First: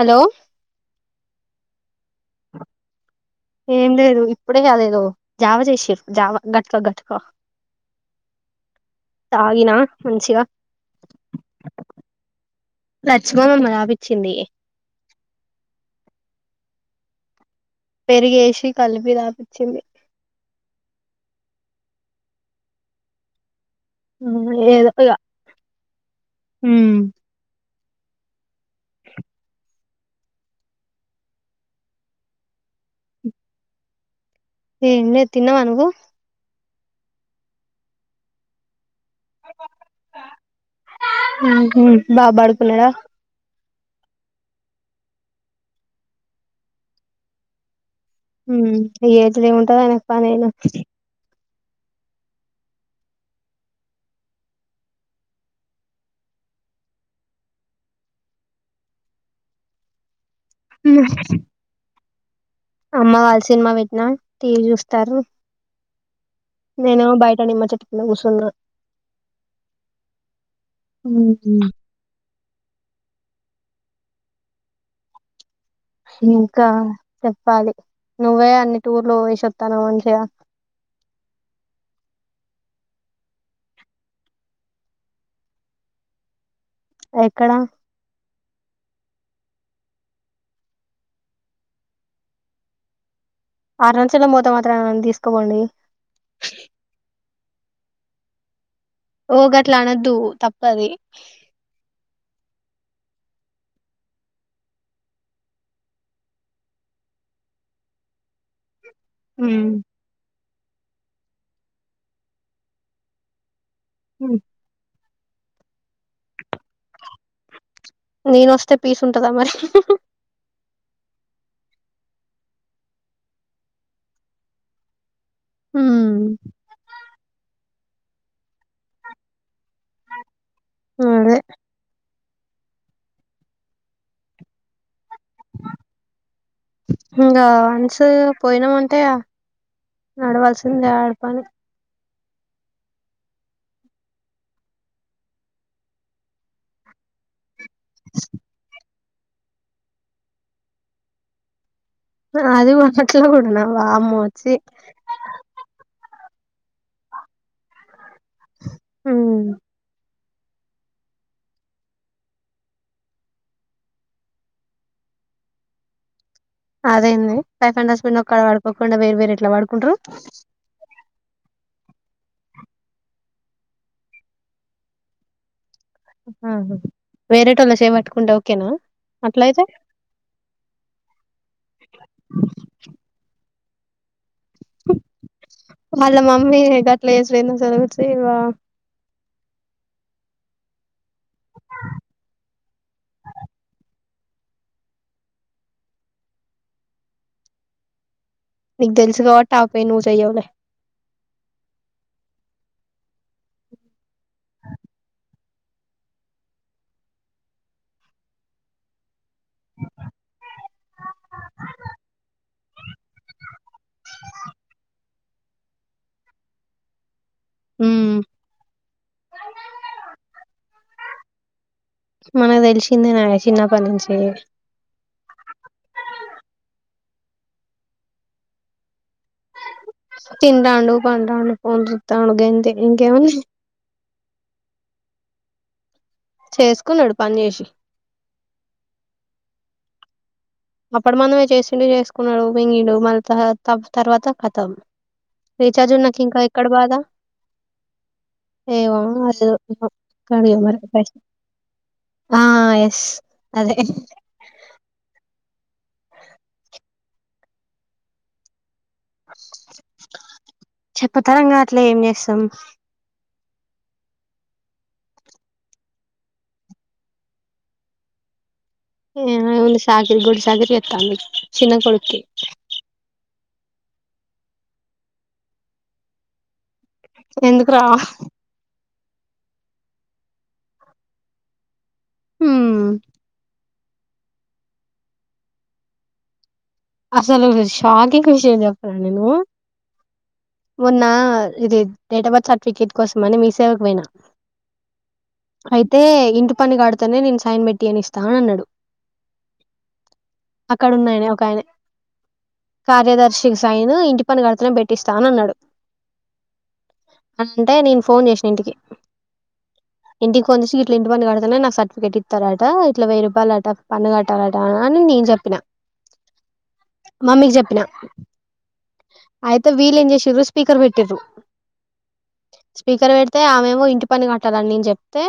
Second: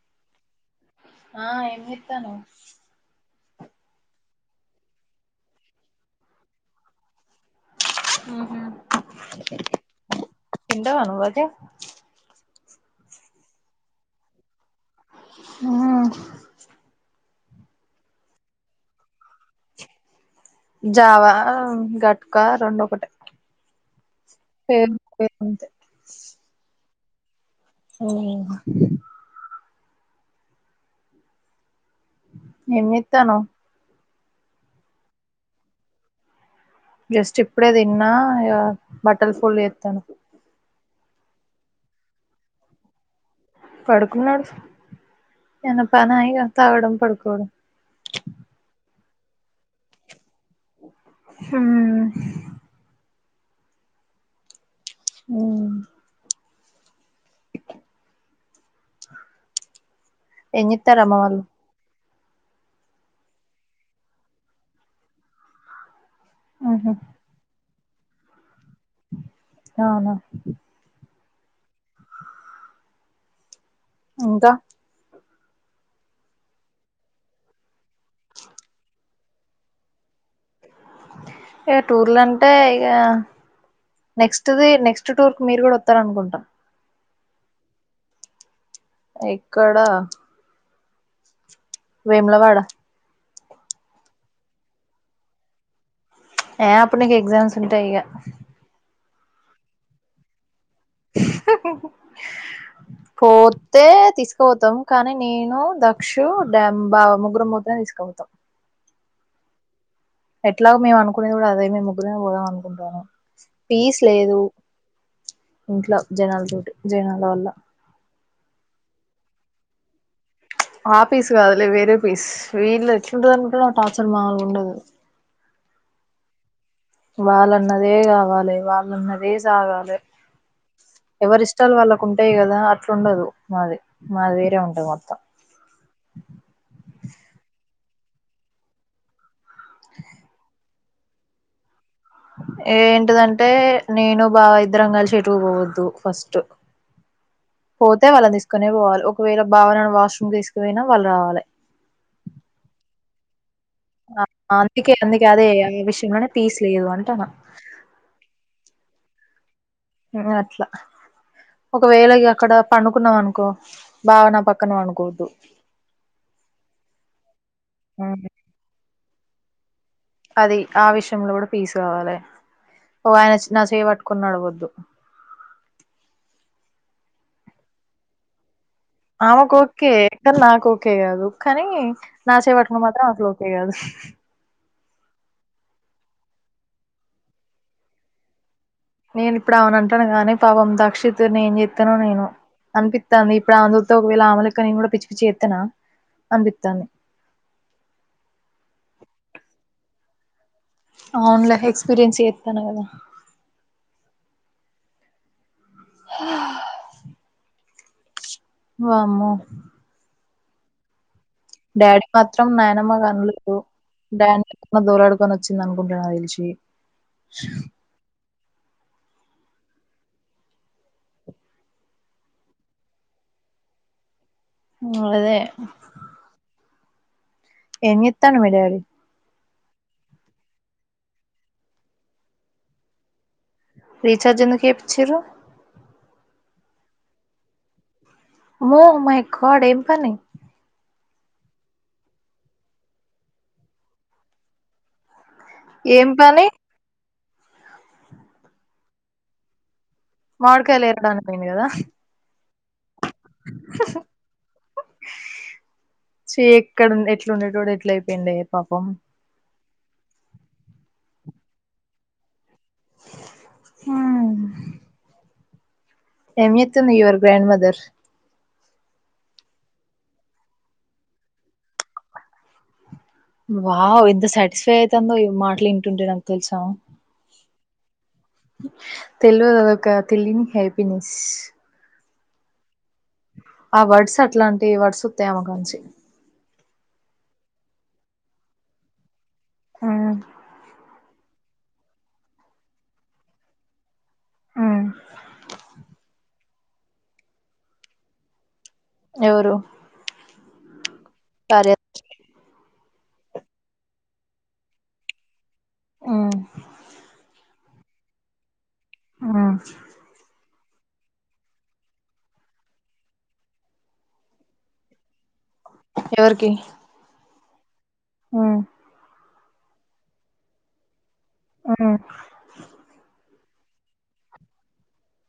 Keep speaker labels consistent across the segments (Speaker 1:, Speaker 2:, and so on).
Speaker 1: Hello
Speaker 2: ఆఏం చేతనావ్
Speaker 1: ఏం లేదు ఇప్పుడే అదేదో జావ చేసిరు జావ గట్టుక గట్టుక తాగిన మంచిగా
Speaker 2: తింటావ నువ్వు అది
Speaker 1: [unintelligible] తపిచింది
Speaker 2: ఆ
Speaker 1: పెరిగేసి కలిపి తాపిచ్చింది
Speaker 2: జావ గట్క రెండు ఒకటే
Speaker 1: ఏదో
Speaker 2: సేమ్
Speaker 1: ఇగ
Speaker 2: సేమ్ అంతే
Speaker 1: హు
Speaker 2: అ ఏం చేతన్నవ్
Speaker 1: ఏం లేదు తిన్నావ నువ్వు
Speaker 2: జస్ట్ ఇప్పుడే తిన్నా బట్టలు ఫోల్ చేస్త వున్న
Speaker 1: హు బాబు పడుకున్నాడ
Speaker 2: పడుకున్నాడు [unintelligible] తినడం పడుకోడం
Speaker 1: [unintelligible]
Speaker 2: హ హు ఏంచేతరు అమ్మ వాళ్ళు
Speaker 1: అమ్మ వాళ్లు సినిమా పెట్టినా టీవీ చూస్తరు
Speaker 2: ఉహు
Speaker 1: నేను బయట నిమ్మ చెట్టు కింద కూసున్న
Speaker 2: అవునా
Speaker 1: మ్ హు
Speaker 2: ఇంకా
Speaker 1: ఇంకా చెప్పాలి నువ్వే అన్ని టూర్లు పోయేసివస్తాన్నావు మంచిగా.
Speaker 2: ఇక టూర్లుంటే ఇక నెక్స్టది. నెక్స్టటూర్ కు మీరు కూడా వస్తార అనుకుంటా
Speaker 1: ఎక్కడ
Speaker 2: ఎక్కడా వేమలవాడ
Speaker 1: అరుణాచలం పోతే మాత్రమే నన్ను తీసుకుపోండీ.
Speaker 2: ఏ అప్పుడిక. నీకు ఎగ్జామ్స్ ఉంటాయి ఇగ
Speaker 1: ఓ ఊరికట్లా అనొద్దు తప్పది
Speaker 2: పోతే తీసుకుపోతాం కానీ నేను దక్షూ డ్యామ్ బావ ముగ్గురం పోతే తీసుకుపోతాం. తీసుకుపోతాం.
Speaker 1: మ్
Speaker 2: ఎట్లాగు మేము అనుకునేది కూడా అదే మేము ముగ్గురమే పోదాం అనుకుంటాన్నాము. పీస్
Speaker 1: హ్మ్
Speaker 2: లేదు ఇంట్లో జనాలతోటి జనాల వల్ల
Speaker 1: నేను వస్తే పీస్ ఉంటదా మరి
Speaker 2: ఆ పీస్ కాదులే వేరే పీస్. వీళ్ళు ఎట్లా ఉంటుంది అనుకుంటున్నావు టార్చర్ మామూలుగా ఉండదు.
Speaker 1: మ్
Speaker 2: వాళ్ళన్నదే కావాలి వాళ్ళన్నదే
Speaker 1: అదే
Speaker 2: ఎవరి ఇష్టాలు వాళ్ళకు ఉంటాయి కదా అట్లాండదు. మాది వేరే ఉంటది మొత్తం.
Speaker 1: ఇంకా వన్స్ పోయినాం అంటే నడవల్సి సిందడు పని
Speaker 2: ఏంటిదంటే నేను బావ ఇద్దరం కలిసి ఎటూ పోవద్దు ఫస్ట్ [inaudible] పోతే వాళ్ళని తీసుకునే పోవాలి ఒకవేళ బావనన్ను వాష్రూమ్ తీసుకుపోయినా వాళ్ళు రావాలి.
Speaker 1: అది వచ్చేట్లో కూడన
Speaker 2: అందుకే అదే ఆ విషయంలోనే పీస్ లేదు అంటాన్నా.
Speaker 1: మ్
Speaker 2: అట్లా ఒకవేళ ఇగ అక్కడ పండుకున్నాం అనుకో బావ నాపక్కన పడుకోవద్దు.
Speaker 1: అదేంది వైఫ్ అండ్ హస్బెండ్ మీ ఒక్కడా పడుకోకుండా వేరు వేరు ఎట్లా పడుకుంటారు.
Speaker 2: అది ఆ విషయం లో కూడా పీస్ కావాలే నా చేయి పట్టుకొని నడవోద్దు.
Speaker 1: ఆ వేరేటోల్ల పట్టుకుంటే ఓకేనా
Speaker 2: ఆమెకు
Speaker 1: అట్లయితే
Speaker 2: ఒకే. కానీ నాకు ఓకే కాదు. కానీ నా చేయి పట్టుకుంటే ఓకే కాదు. [inaudible]
Speaker 1: వాళ్ళ మమ్మీ గట్ల వేసులేంద చనువిచ్చి
Speaker 2: నేను ఇప్పుడు అవును అంటాను కానీ పాపం దక్షిత్ ను ఏం చెప్తానో ఏమో. అనిపిస్తాంది ఇప్పుడు ఆమెను చూస్తే ఒకవేళ అమెలెక్క నేను కూడా పిచ్చి పిచ్చి గా చెత్తానా అనిపిస్తాంది. [inaudible]
Speaker 1: నీకు తెలుసు కాబట్టి నువ్వు చేయవు లే.
Speaker 2: అవునులే ఎక్స్పీరియన్స్ చేస్తాన్నా కదా? ఆ వామ్మో డాడీకి మాత్రం నాయనమ్మ గనలేదు డాన్ని ఎన్నో దోలాడుకొని వచ్చింది అనుకుంటున్నా నాకు తెలిషి
Speaker 1: ఊ మన తెలిసిందే నాయే చిన్నప్పటి నుంచి
Speaker 2: అదే ఏం జేతండు మీ డాడీ
Speaker 1: తింటండు పంటండు పొర్లుతాండు గంతే ఇంకేముంది
Speaker 2: రీఛార్జ్ ఎందుకు చేయిచ్చారు
Speaker 1: చేసుకున్నాడు పని చేసి
Speaker 2: ఓ మై గాడ్ ఏం పని
Speaker 1: అప్పుడి మందమే చేసిండు చేసుకున్నాడు మింగిండు మళ్ళ త తర్వాత కతం రీచార్జు
Speaker 2: ఏం
Speaker 1: ఉన్నంక ఇంకా
Speaker 2: పని
Speaker 1: ఎక్కడ బాధ ఏవొ ఏదో కని
Speaker 2: మామిడికాయలు
Speaker 1: ఏమనకు పశి
Speaker 2: ఏరడానికి పోయిండు కదా
Speaker 1: ఆ ఎస్ అదే
Speaker 2: చి ఎక్కడ ఎట్లా ఉండేటోడు ఎట్ల అయిపోయిండే పాపం
Speaker 1: చెప్పతరంగాట్లే ఏం చేస్తాం
Speaker 2: ఆ ఏం ఎతుంది యువర్ గ్రాండ్ మదర్
Speaker 1: ఏ లేద్ ఫుల్లు షాకిరి గొడ్డు షాకిరి ఎత్తంది చిన్న కొడుకి
Speaker 2: వావ్ ఎంత సాటిస్ఫై అవుతుందో ఇ మాటలు వింటుంటే నాకు తెలుసా
Speaker 1: ఎందుకు రా
Speaker 2: తెలివదు అదొక తెలియని హ్యాపీనెస్
Speaker 1: ఊ
Speaker 2: ఆ వర్డ్స్ అట్లాంటి వర్డ్స్ ఒతాయి ఆమ కాంచి
Speaker 1: అసలు ఒక షాకింగ్ విషయం చెప్పలా నేను
Speaker 2: ఆ
Speaker 1: మొన్న ఇది డేట్ ఆఫ్ బర్త్ సర్టిఫికేట్ కోసం అని మీ సేవకు పోయినా అయితే ఇంటి పన్ను కడితేనే నేను సైన్ పెట్టియనిస్తా అని అన్నాడు
Speaker 2: ఎవరు
Speaker 1: అక్కడ ఉన్నాయన ఒక ఆయన
Speaker 2: కార్య
Speaker 1: కార్యదర్శి సైను ఇంటి పన్ను కడుతనే పెట్టిస్తా అని అన్నాడు
Speaker 2: ఉమ్
Speaker 1: అంటే నేను ఫోన్ చేసిన ఇంటికి
Speaker 2: ఆ
Speaker 1: ఇంటికి ఫోన్ చేసి ఇట్లా ఇంటి పన్ను కడతునే నాకు సర్టిఫికట్ ఇస్తారట ఇట్లా వెయ్యి రూపాయలు అట పన్ను కట్టాలట అని నేను చెప్పిన
Speaker 2: ఎవరికి
Speaker 1: మమ్మీకి చెప్పిన
Speaker 2: ఊ
Speaker 1: అయితే వీల్ ఏం చేసిరు స్పీకర్ పెట్టిరు స్పీకర్ పెట్ తే ఆమెమో ఇంటి పన్ను కట్టాలని నేన్ చెప్తే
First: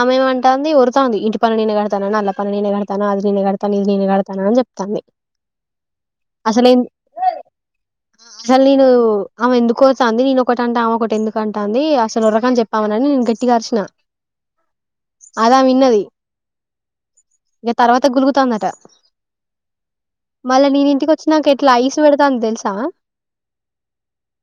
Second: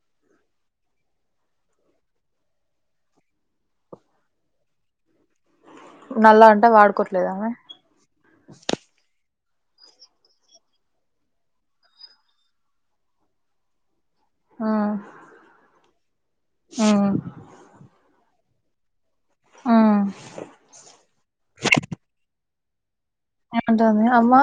Speaker 1: ఆమెమ్ అంటాంది ఒరుతాంది ఇంటి పన్ను నేను కడతానని అల పన నేను కడతన అది నేనే కడతన ఇది నేనే కడతాన అని చెప్తాంది
Speaker 2: నల్ల అంటే వాడుకోట్లేదామే
Speaker 1: అసల్ నేను అమే ఎందు ఓరుతాంది నేను ఒకటి అంటే అమె ఒకటి ఎందుకు అంటాంది అసలు ఒర్రకని చెప్పామనని నేను గట్టిగా అరిసిన అదామ విన్నది
Speaker 2: ఉమ్
Speaker 1: ఇంక తర్వాత గులుగుతంది మళ్ళా నేను ఇంటికొచ్చి నాంక ఎట్లా ఐస్ పెడతాంది తెలుసా
Speaker 2: ఏమన్టాంది అమ్మా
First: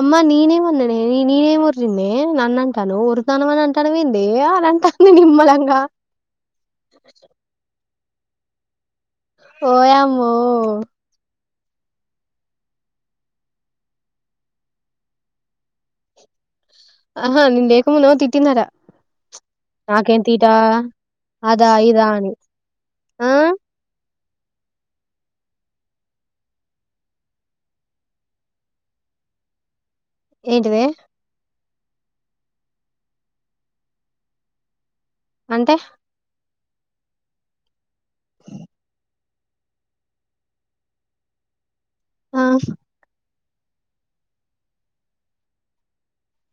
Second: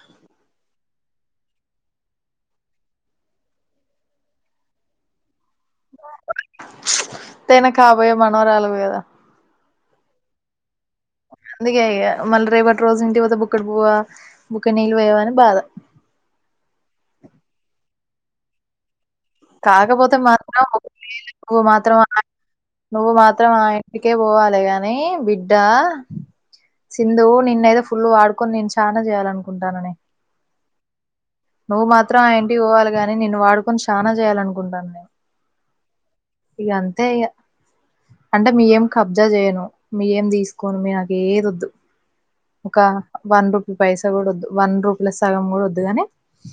Speaker 1: అమ్మ నేనేం ఓర్రిన్నే నన్ను అంటనవ్ ఒర్రుతనవ్ అని అంటానవ్ ఏందే అని అంటాంది నిమ్మలం గా
Speaker 2: తేన కాబోయే మనవరాలవు కదా
Speaker 1: ఓయామ్మో
Speaker 2: అందుకే ఇగ మళ్ళీ రేపటి రోజు ఇంటి పోతే బుక్కటి బువ్వ బుక్కడు నీళ్ళు పోయవని అని బాధ
Speaker 1: ఆహా నేను లేకముందు తిట్టిందాట
Speaker 2: కాకపోతే మాత్రం నువ్వు
Speaker 1: అదా
Speaker 2: మాత్రం
Speaker 1: ఇదా అని.
Speaker 2: నువ్వు
Speaker 1: ఆ
Speaker 2: మాత్రం ఏ ఇంటికి కె పోవాలి గాని బిడ్డ సింధు నిన్ను అయితే ఫుల్ వాడుకొని నేను చాలా చేయాలనుకుంటాన నేను
Speaker 1: ఏంటిదే
Speaker 2: నువ్వు మాత్రం ఆ ఇంటికి పోవాలి గాని నిన్ను వాడుకొని చానా చేయాలనుకుంటాన నేను
Speaker 1: అంటె
Speaker 2: ఇంగ అంతే ఇగ అంటే మీ ఏం కబ్జా చేయను మీ ఏం తీసుకోను మీ నాకు ఏదోద్దు
Speaker 1: ఆ
Speaker 2: ఒక వన్ రూపీ పైసా కూడా వన్ రూపీల సగం కూడా వద్దు కనీ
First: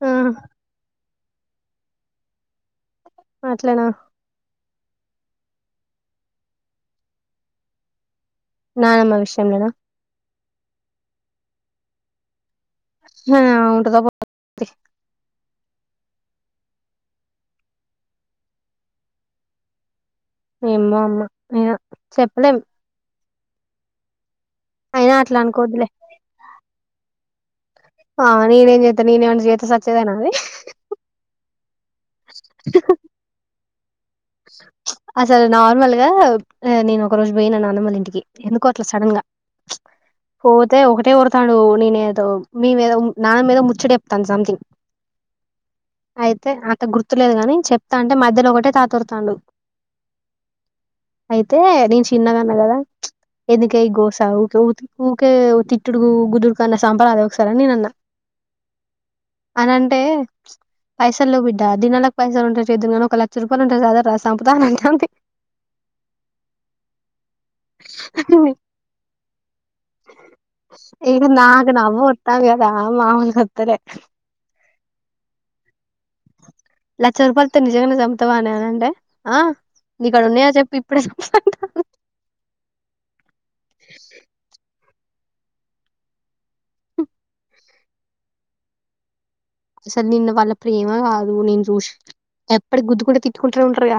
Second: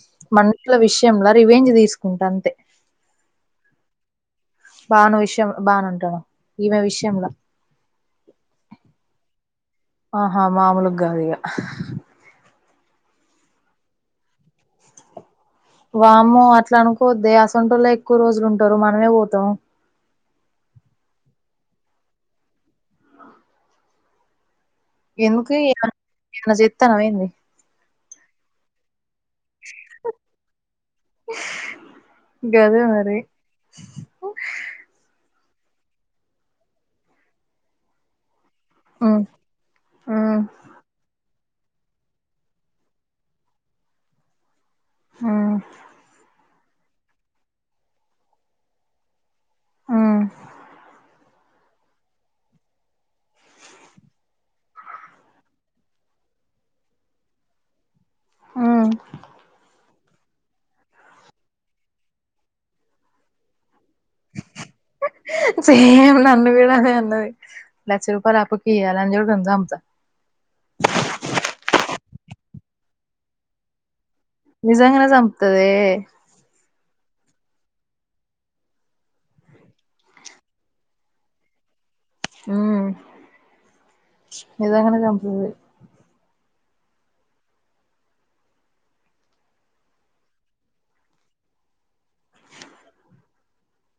Speaker 1: ఆ
Speaker 2: మనింట్ల విషయంల రివేంజ్ తీసుకుంటా అంతే
Speaker 1: అట్లానా
Speaker 2: బాను విషయం బాన అంటున్న ఈమె విషయంలా
Speaker 1: నానమ్మ విషయంలోనా
Speaker 2: ఆహా మామూలుగా గాదిగా
Speaker 1: హఆమె ఉంటదో పోతదో తియ్
Speaker 2: వామ్మో అట్లా అనుకోద్దె అసంటోల్లే ఎక్కువ రోజులు ఉంటరు మనమే పోతాం
Speaker 1: ఏమ్మో అమ్మ ఇగ చెప్పలేం అయినా అట్లా
Speaker 2: ఎందుకు
Speaker 1: అనుకోవద్దులే
Speaker 2: ఏమన చెస్తానవ ఏంది
Speaker 1: ఆ నేనేం చేస్తా ననేమన్న చేస్తే సచ్చేదానే అది
Speaker 2: గదే మరి
Speaker 1: అసలు నార్మల్ గా నేను ఒక రోజు పోయినా నాన్నమల ఇంటికి ఎందుకో అట్లా సడన్ గా
Speaker 2: హ్మ్ హ్మ్
Speaker 1: పోతే ఒకటే ఓర్ స్తాను నేనే ఏదో మీమీద నాన్న మీద ముచ్చగా చెప్తాంది సంథింగ్
Speaker 2: హ్మ్
Speaker 1: అయితే అంత గుర్తులేదు గాని చెప్తా అంటే మధ్యలో ఒకటే తాత ఓర్రుతాండు
Speaker 2: ఆ
Speaker 1: అయితే నేను చిన్నగన్న కదా ఎందుకె ఈ గోస ఊకే ఊకే తిట్టుడు గుద్దుడు కన్న సంపరాదే ఒకసారని నేను అన్నా
Speaker 2: హ్మ్
Speaker 1: అననం పైసా లేవు బిడ్డా దినాలకు పైసలు ఉంటె చేదునీ ఒక లక్ష రూపాయలు ఉంటే సల సంపుత అని అంటండి
Speaker 2: సేమ్ నన్ను కూడా అదే అన్నది లక్ష రూపాయలు అప్పుకియ్యే ఆ లంజోడుకన్ని సంపుత
Speaker 1: ఇక నాకు నవ్వొత్తాంది గదా మామూలుగా ఓస్థలేదు
Speaker 2: నిజంగనే చంపుతదే
Speaker 1: లక్ష రూపాయలతో నిజంగానే చంపుతావానే అని అంటే ఆ నీకాడ ఉన్నయా చెప్పు ఇప్పుడే సంపుత అంటాంది
Speaker 2: హ నిజంగనే చంపుతది
Speaker 1: అసలు నిన్న వాళ్ళ ప్రేమ కాదు నేను చూసి ఎప్పటి గుద్దుకుంటే నే తిట్టుకుంటూనే ఉంటారుగా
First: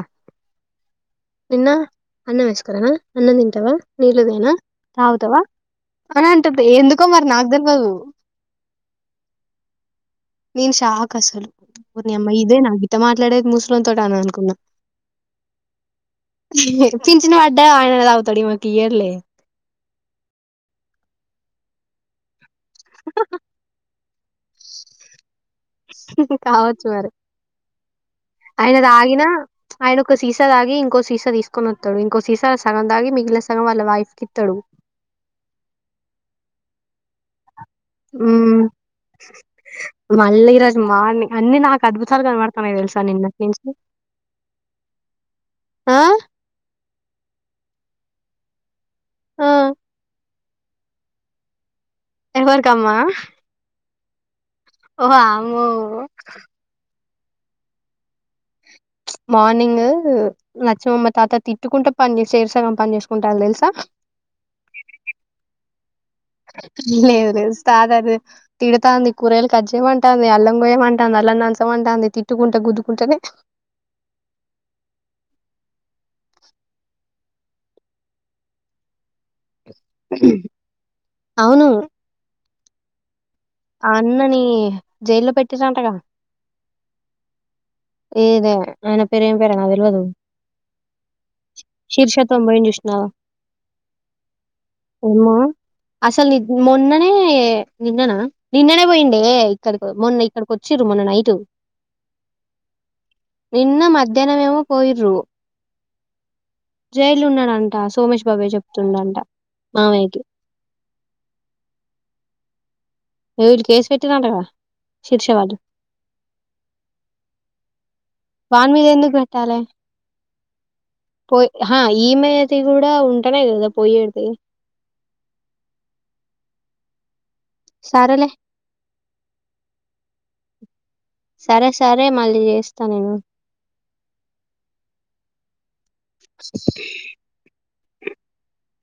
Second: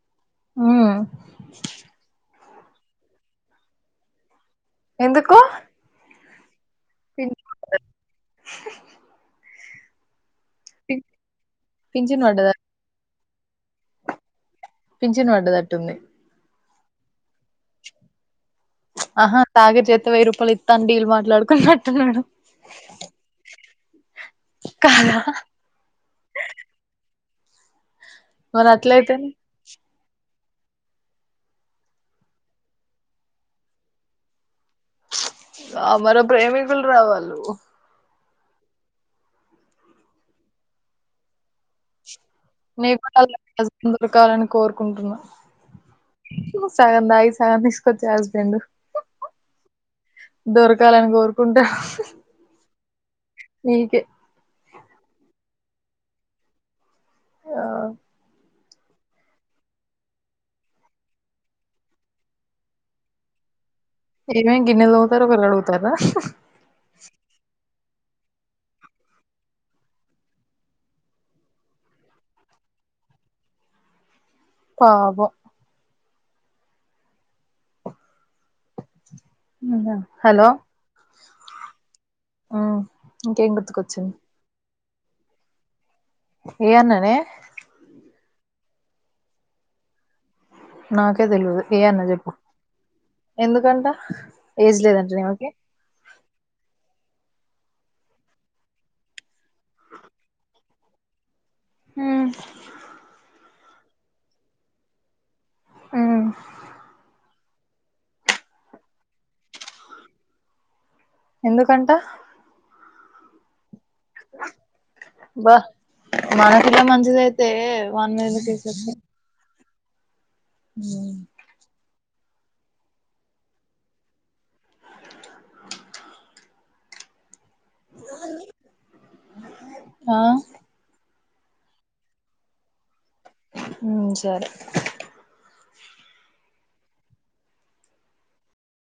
Speaker 2: హ్మ్
Speaker 1: నిన్న అన్నం వేసుకురనా అన్నం తింటావా నీళ్ళదేనా
Speaker 2: ఎందుకు
Speaker 1: తను అంటుంది ఎందుకో మరి
Speaker 2: పింఛన్
Speaker 1: నాకు
Speaker 2: పడ్డది.
Speaker 1: తెలువదు నేను
Speaker 2: పిన్
Speaker 1: షాక్ అసల ఓరినీ
Speaker 2: పింఛన్
Speaker 1: అమ్మ
Speaker 2: పడ్డద
Speaker 1: ఇదే నా గిట్ల మాట్లాడేది ముసు ముసలోళ్లతోటి అనుకున్నా
Speaker 2: పింఛన్ పడ్డదట్టుంది
Speaker 1: పింఛను పడితే ఆయనే తాగుతాడు ఈమేకు
Speaker 2: ఆహా తాగే చేతి వెయ్యి రూపాయలు ఇస్తా ఆనీ డీల్ మాట్లాడుకున్నట్టున్నాడు కాదా
Speaker 1: కావచ్చు మరి
Speaker 2: మరి
Speaker 1: అయన తగిన
Speaker 2: అట్లయితేనే
Speaker 1: ఆయన ఒక సీసా తాగి ఇంకో సీస తీసుకొస్తాడు ఇంకో సీస సగం తాగి మిగిలిన సగం వాళ్ళ వైఫ్ కి ఇస్తాడు
Speaker 2: అమర ప్రేమికులురా వాలు
Speaker 1: ఉ మల్లి ఈరోజు మార్నింగ్ అన్ని నాకు అద్భుతలు
Speaker 2: నీను కూడ అలాంటి హస్బెండ్ దొరకాలని కోరుకుంటున్నా
Speaker 1: ఆ
Speaker 2: సగం తాగి సగం తీసుకొచ్చి హస్బెండ్
Speaker 1: ఆ
Speaker 2: దొరకాలని కోరుకుంటా
Speaker 1: ఎవరీకమ్మా వామ్మో
Speaker 2: ఆ
Speaker 1: మార్నింగ్ లచ్చమమ్మ తాత తిట్టుకుంటే పని చేరి సగం పని చేసుకుంటారు తెలుసా
Speaker 2: ఏమైంది గిన్నెలు తోముతారు ఒకరు కడుగుతారు
Speaker 1: లేదు తాతను తిడుతంది కూరయలు కజ్జేయమంటది అల్లం గయమంటది అల్లం దంచంమంటది తిట్టుకుంటూ కుద్దుకుంటనే
Speaker 2: పాపం హలో
Speaker 1: అవును
Speaker 2: ఆ
Speaker 1: ఆ అన్నని జైల్లో పెట్టిరాంటగా
Speaker 2: ఏ అన్నానే
Speaker 1: ఏదే ఆయన పేరు ఏం పేరు నాకు తెలువది
Speaker 2: నాకే తెలీదు ఏ అన్న
Speaker 1: శిరీష
Speaker 2: చెప్పు
Speaker 1: తోటి పోయిండు చూసినవా
Speaker 2: ఎందుకంట ఏజ్ లేదండి ఆమెకి
Speaker 1: అసలు నికు మొన్నానే నిన్ననా నిన్ననే పోయిండే ఇక్కడి మొన్న ఇక్కడికి వచ్చిండు మొన్న నైటు
Speaker 2: ఉ
Speaker 1: నిన్న మధ్యాహ్న మేమో పోయిరు
Speaker 2: మ్మ్
Speaker 1: జైలో ఉన్నాడంట సోమేష్ బాబాయ్ చెప్తుండంట మామయ్యకి
Speaker 2: ఎందుకంట
Speaker 1: ఎవరు కేస్
Speaker 2: అబ్బా మన పిల్ల మంచిందిఅయితే మనము కేస్
Speaker 1: వాన్ మీద ఎందుకు పెట్టాలి
Speaker 2: ఉ
Speaker 1: పోయ ఈమెది కూడా ఉంటనే కదా పోయేది సారేలే
Speaker 2: ఆ
Speaker 1: సరే సరే మళ్ళీ చేస్త నేను
Speaker 2: ఉ సరే
Speaker 1: ఉ హు